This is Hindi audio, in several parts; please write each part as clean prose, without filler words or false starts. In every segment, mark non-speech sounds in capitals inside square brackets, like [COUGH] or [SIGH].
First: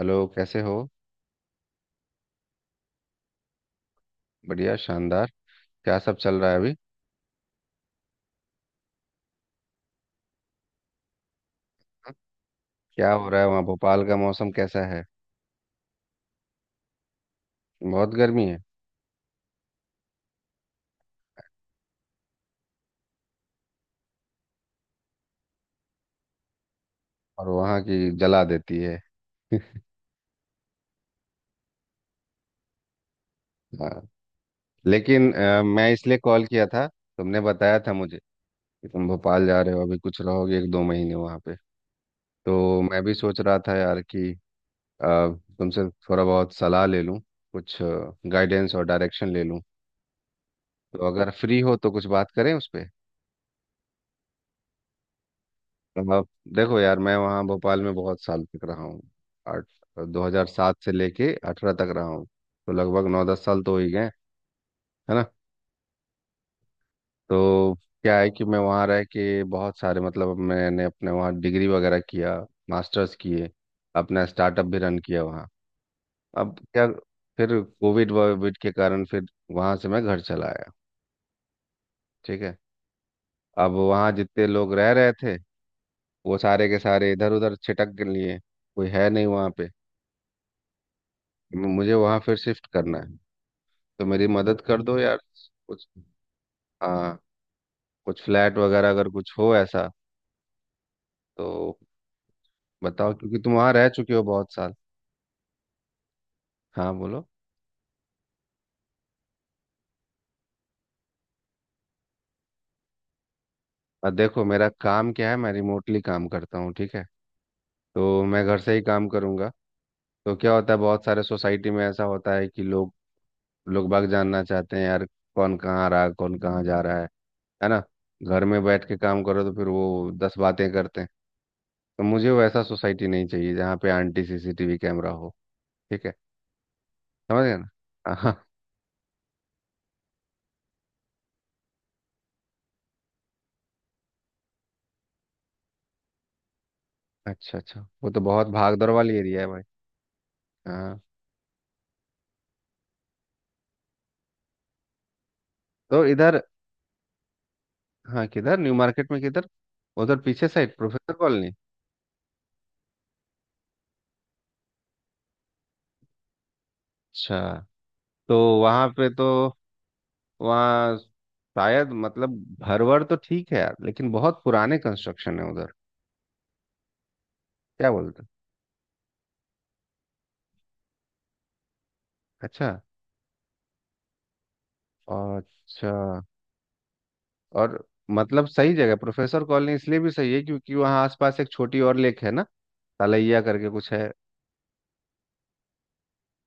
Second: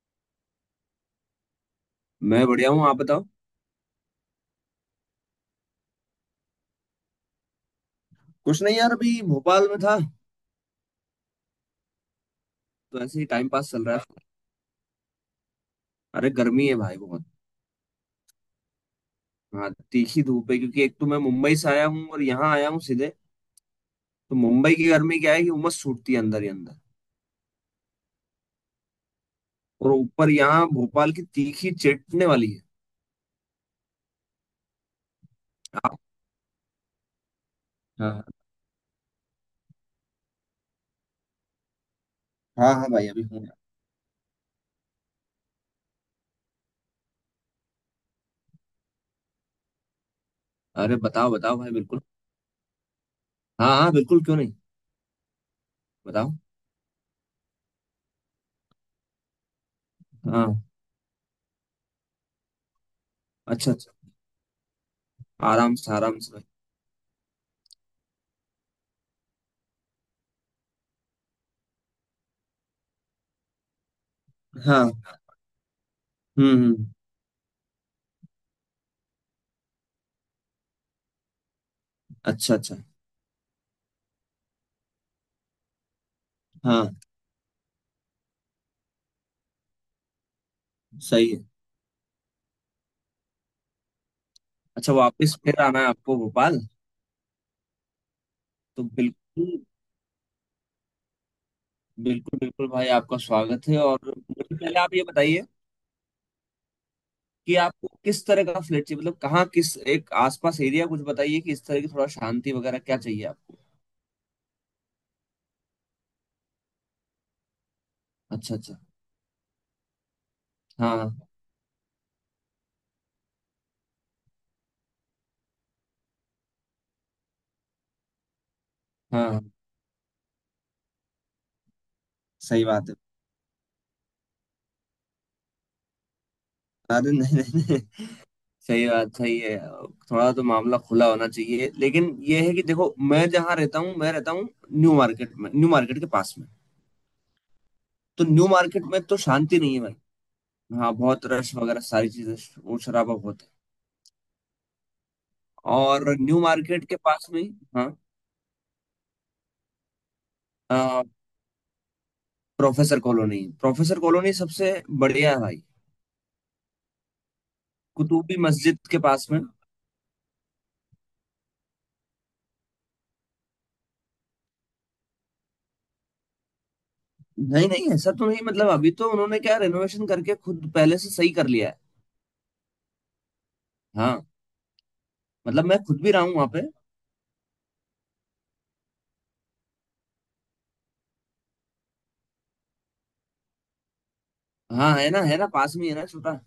हेलो, कैसे हो? मैं बढ़िया हूँ। आप बताओ। बढ़िया, शानदार। क्या सब चल रहा है अभी? कुछ नहीं यार, अभी भोपाल में था, तो क्या ऐसे ही हो रहा है? टाइम वहाँ पास चल रहा भोपाल का है। मौसम कैसा है? अरे गर्मी है भाई बहुत। बहुत गर्मी है। हाँ, तीखी धूप है, क्योंकि एक तो मैं मुंबई से आया हूँ और यहाँ आया हूँ सीधे। तो मुंबई की गर्मी क्या है कि उमस छूटती है अंदर ही अंदर। और वहाँ की जला देती है। [LAUGHS] और ऊपर यहाँ भोपाल की तीखी चटने वाली है। हाँ। लेकिन मैं आप- इसलिए कॉल किया था, तुमने बताया था मुझे हाँ। कि तुम भोपाल जा रहे हो अभी, कुछ रहोगे 1-2 महीने वहाँ पे, हाँ हाँ तो हाँ मैं भाई, भी अभी सोच हूँ। रहा था यार कि अ, तुमसे थोड़ा बहुत सलाह ले लूँ, कुछ गाइडेंस और डायरेक्शन ले लूँ। अरे तो अगर बताओ बताओ फ्री भाई, हो तो बिल्कुल। कुछ बात करें उस पे। हाँ हाँ, बिल्कुल, क्यों नहीं। आप बताओ। देखो यार, मैं वहाँ भोपाल में बहुत साल तक रहा हूँ। आठ हाँ। 2007 से लेके 18 तक रहा हूँ। तो लगभग 9-10 साल अच्छा तो हो अच्छा। ही गए। है ना? आराम से, आराम से भाई। तो क्या है कि मैं वहाँ रह के बहुत सारे, मतलब मैंने अपने वहाँ डिग्री वगैरह किया, मास्टर्स किए, अपना स्टार्टअप भी हाँ। रन किया वहाँ। अब क्या, हम्म। फिर कोविड वोविड के कारण फिर वहाँ से मैं घर चला आया। ठीक अच्छा है। अच्छा। अब वहाँ जितने लोग रह रहे थे वो सारे के हाँ। सारे इधर उधर छिटक लिए। कोई है नहीं वहाँ पे। सही है। मुझे वहां फिर शिफ्ट करना है, तो मेरी मदद कर अच्छा, दो यार। वापस फिर आना है कुछ, आपको भोपाल। हाँ, कुछ फ्लैट तो वगैरह अगर कुछ बिल्कुल। हो ऐसा। तो बिल्कुल बिल्कुल भाई, बताओ आपका क्योंकि तुम स्वागत वहां है। रह और चुके हो मुझे बहुत साल। पहले आप ये बताइए हाँ बोलो। कि आपको किस तरह का फ्लैट चाहिए, मतलब कहाँ, किस एक आसपास एरिया कुछ बताइए, कि इस तरह की थोड़ा शांति वगैरह क्या चाहिए आपको। देखो, मेरा काम क्या है, मैं रिमोटली काम करता हूँ। ठीक है। तो मैं अच्छा घर से अच्छा। ही काम करूंगा। तो क्या होता है, बहुत सारे हाँ सोसाइटी में ऐसा होता है कि लोग, लोग बाग जानना चाहते हैं यार, कौन कहाँ आ रहा है, कौन कहाँ जा रहा है। है ना? घर में बैठ के काम हाँ, करो तो फिर वो दस बातें करते हैं। तो मुझे वैसा सही बात है। सोसाइटी नहीं चाहिए जहाँ पे आंटी सीसीटीवी कैमरा हो। ठीक है। अरे नहीं समझ गए नहीं नहीं। ना? हाँ। सही बात, सही है। थोड़ा तो मामला खुला होना चाहिए, लेकिन ये है कि देखो मैं जहाँ रहता हूँ, मैं रहता हूँ न्यू मार्केट में, न्यू मार्केट के पास में। अच्छा अच्छा, वो तो तो बहुत न्यू मार्केट भागदौड़ में वाली तो एरिया है शांति भाई। नहीं है भाई। हाँ, हाँ। बहुत रश वगैरह सारी चीजें। वो शराबा बहुत है। तो और इधर। न्यू मार्केट के पास में हाँ। हाँ, किधर न्यू मार्केट में किधर? उधर पीछे साइड अ, professor colony. Professor colony, professor colony सबसे बढ़िया है भाई। अच्छा। कुतुबी तो मस्जिद वहाँ के पे पास तो, में। वहाँ शायद मतलब घर वर तो ठीक है यार, लेकिन बहुत पुराने कंस्ट्रक्शन है उधर। नहीं नहीं, क्या ऐसा बोलते तो हैं? नहीं, मतलब अभी तो उन्होंने क्या, रेनोवेशन करके खुद पहले से सही कर लिया है। अच्छा हाँ, मतलब मैं अच्छा। खुद भी रहा हूँ वहां पे। और मतलब सही जगह प्रोफेसर कॉलोनी इसलिए भी सही है क्योंकि वहाँ आसपास एक छोटी और लेक है ना। तलैया करके कुछ है। हाँ, है ना, है ना, पास में ही है ना छोटा।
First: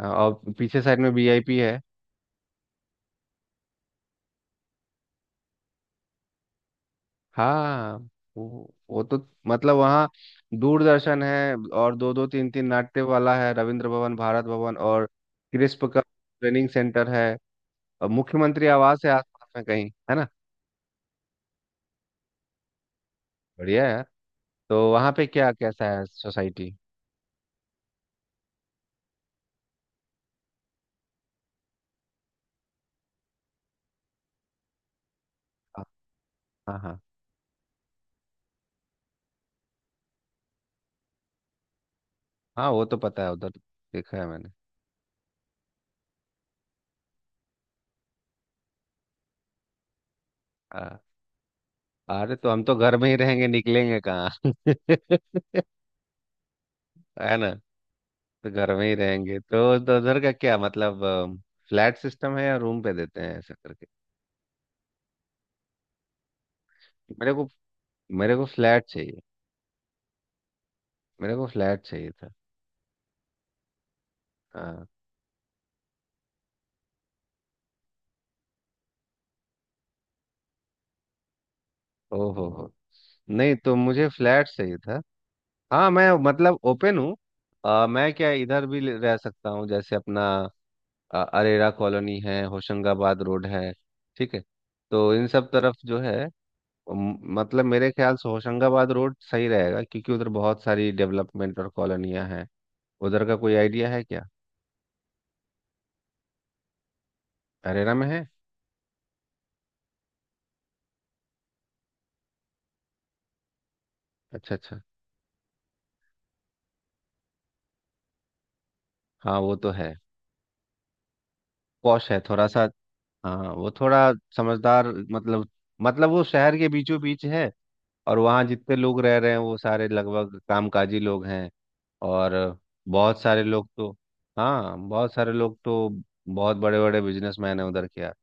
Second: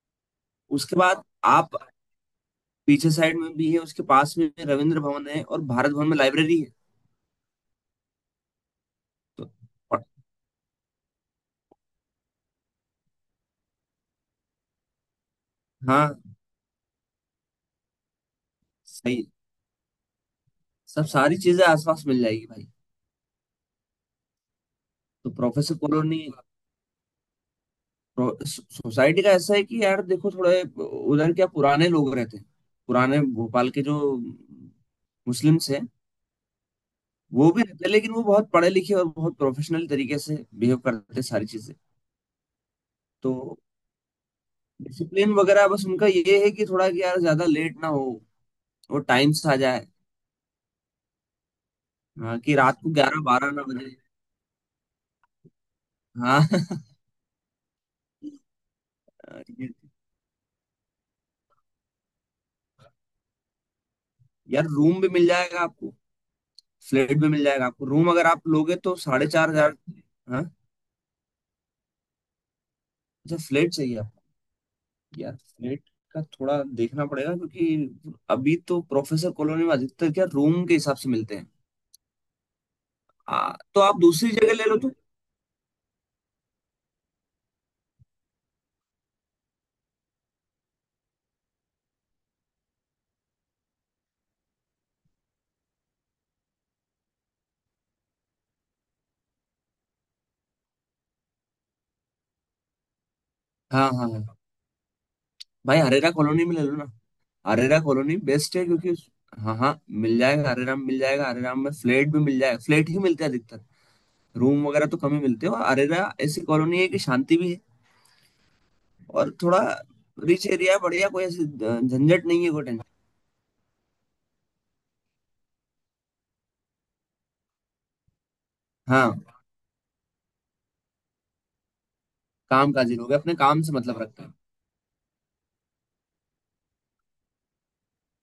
हाँ, और पीछे उसके साइड में बाद वीआईपी आप है। पीछे साइड में भी है, उसके पास में रविंद्र भवन है और भारत भवन में लाइब्रेरी है। हाँ, वो तो, तो मतलब और- वहाँ दूरदर्शन है और दो दो तीन तीन नाट्य वाला है, रविंद्र भवन, भारत भवन और क्रिस्प का हाँ, ट्रेनिंग सेंटर है, और मुख्यमंत्री आवास है सही। आसपास में कहीं। है ना? सब सारी चीजें आसपास मिल जाएगी भाई। बढ़िया है। तो वहाँ पे तो क्या प्रोफेसर कैसा है कॉलोनी सोसाइटी? सोसाइटी का ऐसा है कि यार देखो, थोड़े उधर क्या पुराने लोग रहते हैं। पुराने भोपाल के जो मुस्लिम्स हाँ हैं, हाँ हाँ वो भी रहते हैं, लेकिन वो बहुत पढ़े लिखे और बहुत प्रोफेशनल तरीके से बिहेव करते हैं सारी चीजें। हाँ, वो तो पता है तो उधर, देखा है मैंने। डिसिप्लिन वगैरह, बस उनका ये है कि थोड़ा कि यार ज्यादा लेट ना हो, वो टाइम से आ जाए। हाँ, अरे हाँ, तो कि हम तो रात को घर में ही ग्यारह रहेंगे, बारह ना बजे। निकलेंगे कहाँ? [LAUGHS] हाँ [LAUGHS] है ना? तो घर में ही रहेंगे ये- तो उधर का क्या मतलब? फ्लैट सिस्टम है या रूम पे देते हैं ऐसा करके? यार रूम भी मिल जाएगा आपको, फ्लैट भी मेरे मिल को जाएगा आपको। रूम अगर मेरे को आप लोगे फ्लैट तो चाहिए। 4,500। हाँ। मेरे को फ्लैट चाहिए था। अच्छा, फ्लैट चाहिए। हाँ। यार नेट का थोड़ा देखना पड़ेगा, क्योंकि अभी तो प्रोफेसर कॉलोनी में अधिकतर क्या, रूम के हिसाब से मिलते हैं। ओ हो हो। नहीं, तो तो आप मुझे दूसरी फ्लैट जगह ले चाहिए लो तो। था। हाँ मैं मतलब ओपन हूँ। मैं क्या इधर भी रह सकता हूँ, जैसे अपना अरेरा कॉलोनी है, होशंगाबाद रोड है। ठीक है। तो इन सब तरफ जो है, मतलब मेरे ख्याल से होशंगाबाद रोड सही रहेगा क्योंकि उधर बहुत सारी डेवलपमेंट और कॉलोनियाँ हैं। उधर का कोई आइडिया हाँ है हाँ क्या? हाँ भाई, हरेरा कॉलोनी में ले लो ना। हरेरा अरेरा में कॉलोनी है। बेस्ट है, क्योंकि हाँ हाँ, मिल जाएगा, हरेरा में मिल जाएगा, हरेरा में फ्लैट भी मिल जाएगा, फ्लैट ही मिलते हैं अधिकतर। अच्छा रूम अच्छा। वगैरह तो कम ही मिलते हैं। और हरेरा ऐसी कॉलोनी है कि शांति भी है, और हाँ वो थोड़ा तो है। रिच एरिया है, बढ़िया, कोई ऐसी पॉश है झंझट नहीं थोड़ा है, कोई सा। टेंशन। हाँ वो थोड़ा समझदार, मतलब, मतलब वो शहर के बीचों बीच है, और वहाँ जितने लोग रह रहे हाँ, हैं वो सारे लगभग कामकाजी लोग हैं, और काम काजी लोग हैं, बहुत अपने सारे काम लोग से तो, मतलब रखते हैं। हाँ बहुत सारे लोग तो बहुत बड़े बड़े बिजनेसमैन हैं उधर के यार।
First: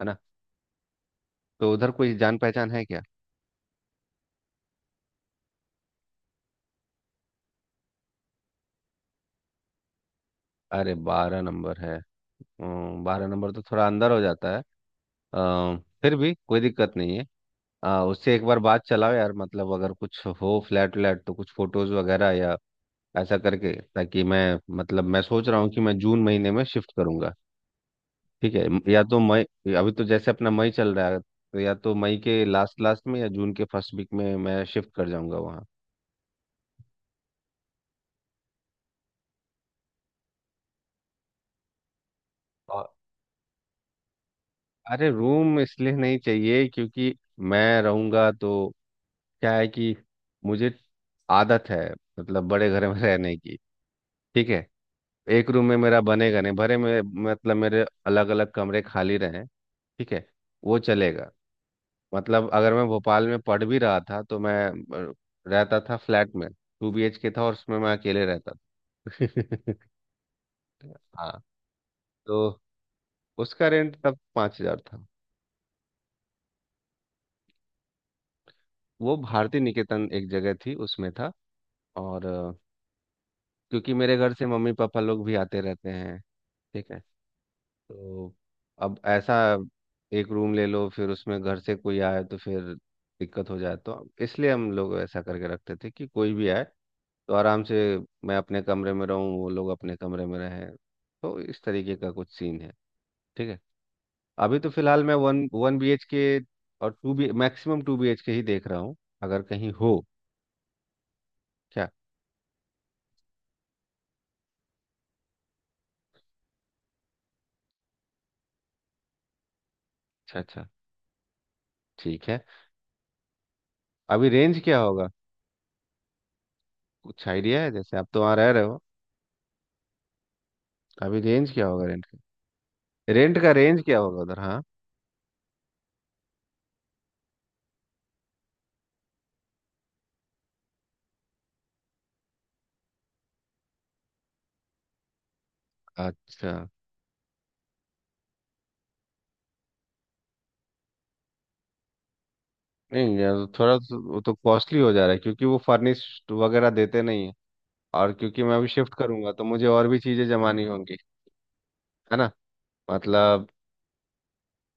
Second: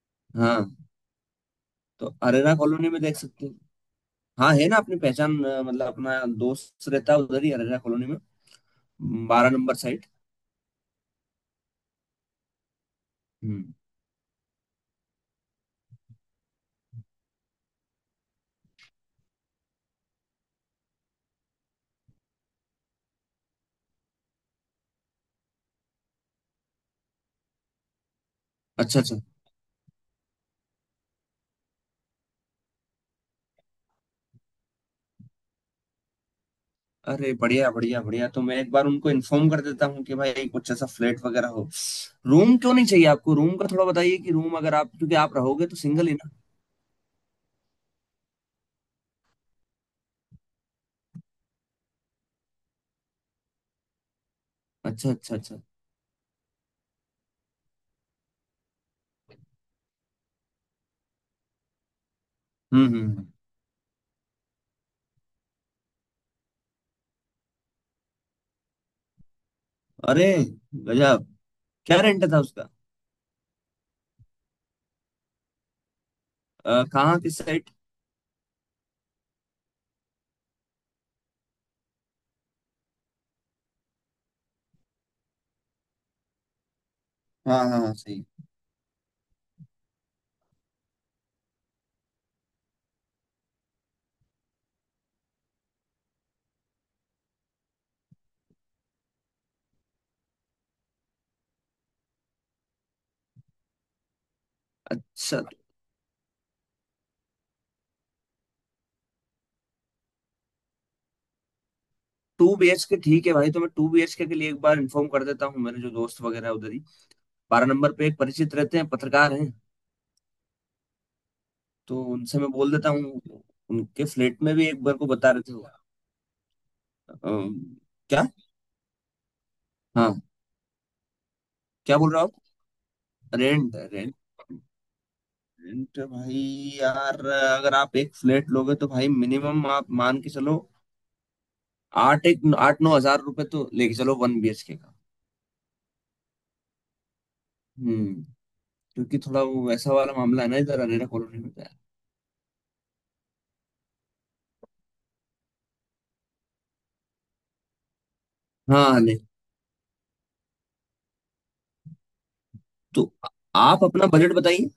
है ना? हाँ। तो उधर तो कोई जान अरेरा पहचान है कॉलोनी में क्या? देख सकते हैं। हाँ है ना, अपनी पहचान, मतलब अपना दोस्त रहता है उधर ही, अरेरा कॉलोनी में 12 नंबर साइट। अरे 12 नंबर है? 12 नंबर तो हम्म। थोड़ा अंदर हो जाता है। अ, फिर भी कोई दिक्कत नहीं है। उससे एक बार बात चलाओ यार, मतलब अगर कुछ हो फ्लैट व्लैट तो कुछ फोटोज वगैरह या ऐसा करके, ताकि मैं, मतलब मैं सोच रहा हूँ कि मैं जून महीने में शिफ्ट करूंगा। ठीक है, अच्छा या अच्छा। तो मई। अभी तो जैसे अपना मई चल रहा है, तो या तो मई के लास्ट लास्ट में या जून के फर्स्ट वीक में मैं शिफ्ट कर जाऊंगा वहाँ। अरे बढ़िया बढ़िया बढ़िया, तो मैं एक बार उनको इन्फॉर्म कर देता हूँ कि भाई कुछ ऐसा फ्लैट वगैरह हो। रूम क्यों नहीं और चाहिए आपको? रूम का थोड़ा बताइए कि रूम अगर आप, अरे, क्योंकि आप रूम रहोगे तो इसलिए सिंगल ही नहीं ना। चाहिए क्योंकि मैं रहूंगा तो क्या है कि मुझे आदत है, मतलब बड़े घर में [LAUGHS] रहने की। ठीक है। अच्छा अच्छा एक अच्छा। रूम में मेरा बनेगा नहीं भरे में, मतलब मेरे अलग अलग कमरे खाली रहें। ठीक है, वो चलेगा। मतलब अगर हम्म मैं हम्म भोपाल हम्म। में पढ़ भी रहा था तो मैं अ, रहता था फ्लैट में। 2BHK था और उसमें मैं अकेले रहता था। [LAUGHS] अरे गजब। हाँ। क्या रेंट था तो उसका? उसका रेंट तब 5 हजार था। कहाँ, किस साइड? वो भारती निकेतन एक जगह थी, उसमें था। और क्योंकि मेरे घर से मम्मी पापा लोग भी आते रहते हैं। ठीक है। हाँ हाँ हाँ, सही। तो अब ऐसा, एक रूम ले लो फिर उसमें घर से कोई आए तो फिर दिक्कत हो जाए, तो इसलिए हम लोग ऐसा करके रखते थे कि कोई भी आए तो आराम से मैं अपने कमरे में रहूँ, वो लोग अपने कमरे में रहें, तो इस तरीके का कुछ सीन है। ठीक है। अभी तो फिलहाल मैं अच्छा। One one B H K और two B maximum two B H K ही देख रहा हूँ, अगर कहीं हो। क्या? 2 BHK ठीक है भाई, तो मैं 2 BHK लिए एक बार इन्फॉर्म कर देता हूँ। मेरे जो दोस्त वगैरह है उधर ही, 12 नंबर पे एक परिचित रहते हैं, पत्रकार हैं। अच्छा अच्छा, तो ठीक है। उनसे मैं बोल देता हूँ। उनके अभी फ्लैट में रेंज भी क्या एक बार को होगा, बता रहे थे। कुछ अम, आइडिया है? जैसे आप तो क्या? वहाँ रह रहे हो, हाँ। अभी रेंज क्या होगा क्या रेंट बोल का? रहे हो आप? रेंट का रेंट, रेंज क्या रेंट, होगा उधर, हाँ? रेंट भाई, यार अगर आप एक फ्लैट लोगे तो भाई मिनिमम आप मान के चलो, आठ एक 8-9 हज़ार रुपए तो लेके चलो 1 BHK का। अच्छा, हम्म। क्योंकि थोड़ा वो वैसा वाला मामला है ना इधर अरेरा कॉलोनी में तो यार। नहीं यार वो थोड़ा तो, वो तो कॉस्टली हो जा रहा है क्योंकि वो फर्निश्ड वगैरह देते नहीं है। और क्योंकि मैं अभी शिफ्ट हाँ नहीं, करूंगा तो मुझे और भी चीजें जमानी होंगी। है ना? तो मतलब, आप अपना बजट बताइए।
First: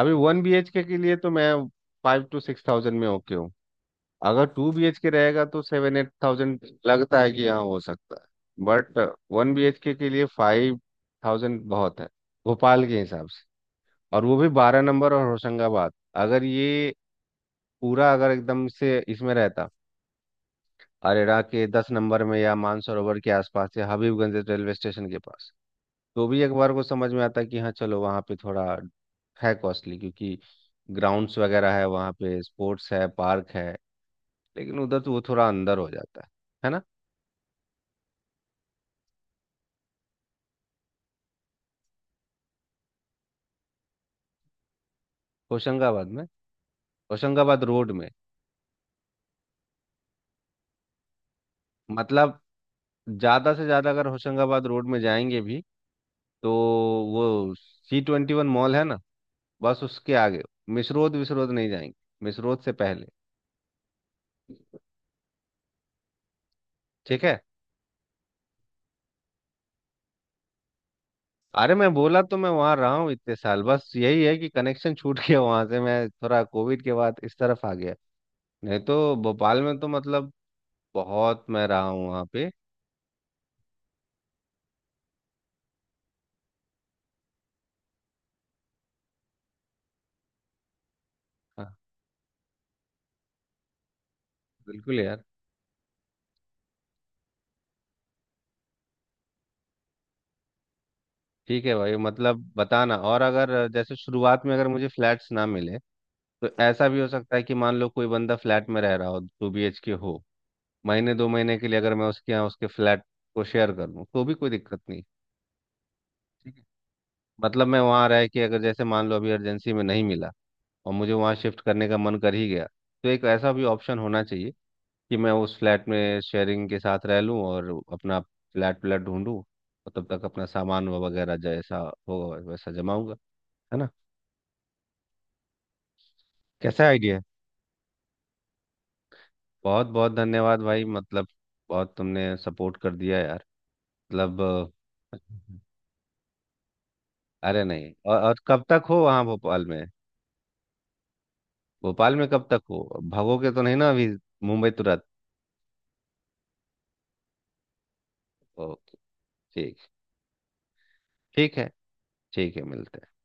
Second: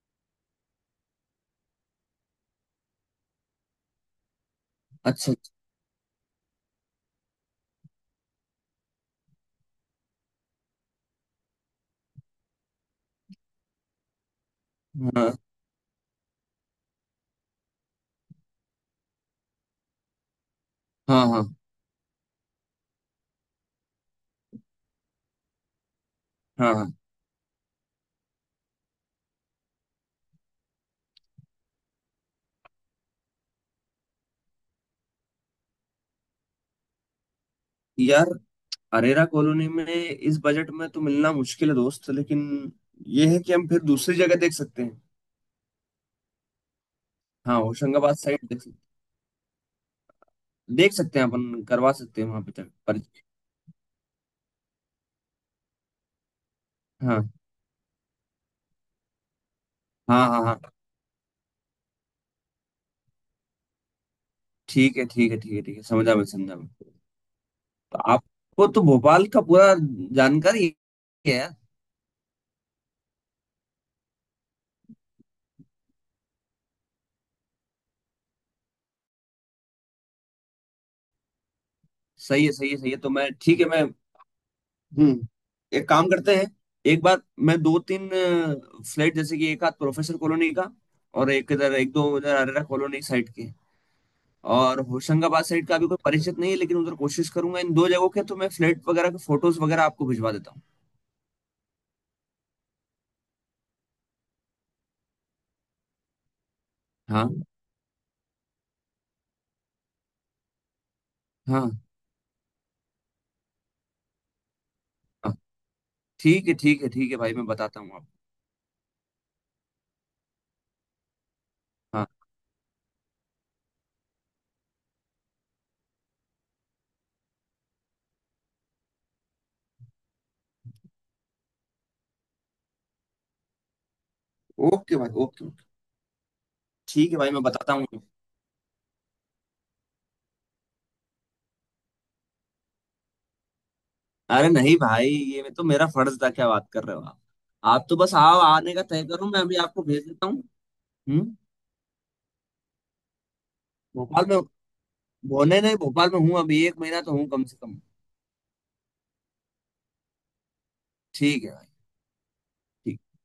अभी 1BHK के लिए तो मैं 5-6 हजार में ओके हूँ। अगर 2BHK अच्छा रहेगा अच्छा, तो 7-8 हजार लगता है कि हाँ हो सकता है। बट 1BHK के लिए 5 हजार बहुत है भोपाल के हिसाब से, और वो भी 12 नंबर और हाँ होशंगाबाद। अगर ये पूरा अगर एकदम से इसमें रहता हाँ अरेरा हाँ के 10 नंबर में, या मानसरोवर के आसपास, या हबीबगंज रेलवे स्टेशन के पास, तो भी अखबार हाँ को हाँ समझ में आता है कि हाँ चलो वहाँ पे थोड़ा है कॉस्टली, क्योंकि ग्राउंड्स वगैरह है वहाँ पे, स्पोर्ट्स है, पार्क है। लेकिन उधर तो वो थोड़ा अंदर हो जाता है। है ना? यार, अरेरा कॉलोनी में इस बजट में तो मिलना मुश्किल है दोस्त, लेकिन ये है कि हम फिर दूसरी जगह देख सकते हैं। होशंगाबाद में, हाँ, होशंगाबाद रोड में। होशंगाबाद साइड देख सकते हैं, अपन करवा सकते हैं मतलब वहां पे तक पर। ज़्यादा से ज़्यादा अगर होशंगाबाद रोड में जाएंगे भी तो हाँ वो C21 मॉल है ना, बस उसके हाँ आगे हाँ हाँ, मिसरोद विसरोद नहीं जाएंगे, मिसरोद से पहले। ठीक है ठीक है ठीक है ठीक है, समझा मैं, समझा मैं। ठीक है। तो आपको तो भोपाल का पूरा जानकारी है यार। अरे मैं बोला तो, मैं वहां रहा हूँ इतने साल, बस यही है कि कनेक्शन छूट गया वहां से, मैं थोड़ा कोविड के बाद इस तरफ आ गया, नहीं तो भोपाल में तो मतलब बहुत मैं रहा हूँ वहाँ सही पे। है सही है सही है। तो मैं ठीक है मैं, हम्म, एक काम करते हैं। एक बार मैं दो तीन फ्लैट, जैसे कि एक आध प्रोफेसर कॉलोनी का, और एक हाँ। इधर, एक दो इधर अरेरा कॉलोनी साइड के, और बिल्कुल यार। होशंगाबाद साइड का अभी कोई परिचित नहीं है लेकिन उधर कोशिश करूंगा। इन दो जगहों के तो मैं फ्लैट वगैरह के फोटोज वगैरह आपको भिजवा देता हूँ। ठीक है भाई, मतलब बताना, और अगर जैसे शुरुआत में अगर मुझे फ्लैट्स ना मिले, तो ऐसा भी हो सकता है हाँ कि मान लो कोई बंदा फ्लैट में रह रहा हो, 2BHK हो, महीने दो महीने के लिए हाँ अगर मैं उसके यहाँ उसके फ्लैट को शेयर कर लूँ तो भी कोई दिक्कत नहीं। हाँ ठीक है ठीक है, ठीक है ठीक है भाई, मैं मतलब मैं बताता हूँ वहाँ आपको। रह के अगर जैसे मान लो अभी अर्जेंसी में नहीं मिला और मुझे वहाँ शिफ्ट करने का हाँ। मन कर ही गया, तो एक ऐसा भी ऑप्शन होना चाहिए कि मैं उस फ्लैट में शेयरिंग के साथ रह लूँ और अपना फ्लैट व्लैट ढूंढूँ, और तब तक अपना सामान वगैरह जैसा हो वैसा जमाऊंगा। है ना? ओके भाई ओके ओके, कैसा आइडिया ठीक है है? भाई मैं बताता हूँ आपको। बहुत बहुत धन्यवाद भाई, मतलब बहुत तुमने सपोर्ट कर दिया यार, मतलब। अरे नहीं भाई, [LAUGHS] अ, ये मैं तो, मेरा फर्ज था, क्या बात कर रहे हो आप? अरे आप नहीं, तो बस और आओ, कब आने तक का हो तय वहाँ करो, मैं अभी भोपाल आपको में? भेज देता हूँ। हम्म। भोपाल में कब तक हो? भागोगे तो नहीं ना अभी? भोपाल में मुंबई तुरंत? होने नहीं, भोपाल में हूँ अभी, एक महीना तो हूँ कम से कम। ओके। ठीक। ठीक है ठीक भाई। है। ठीक है, मिलते हैं।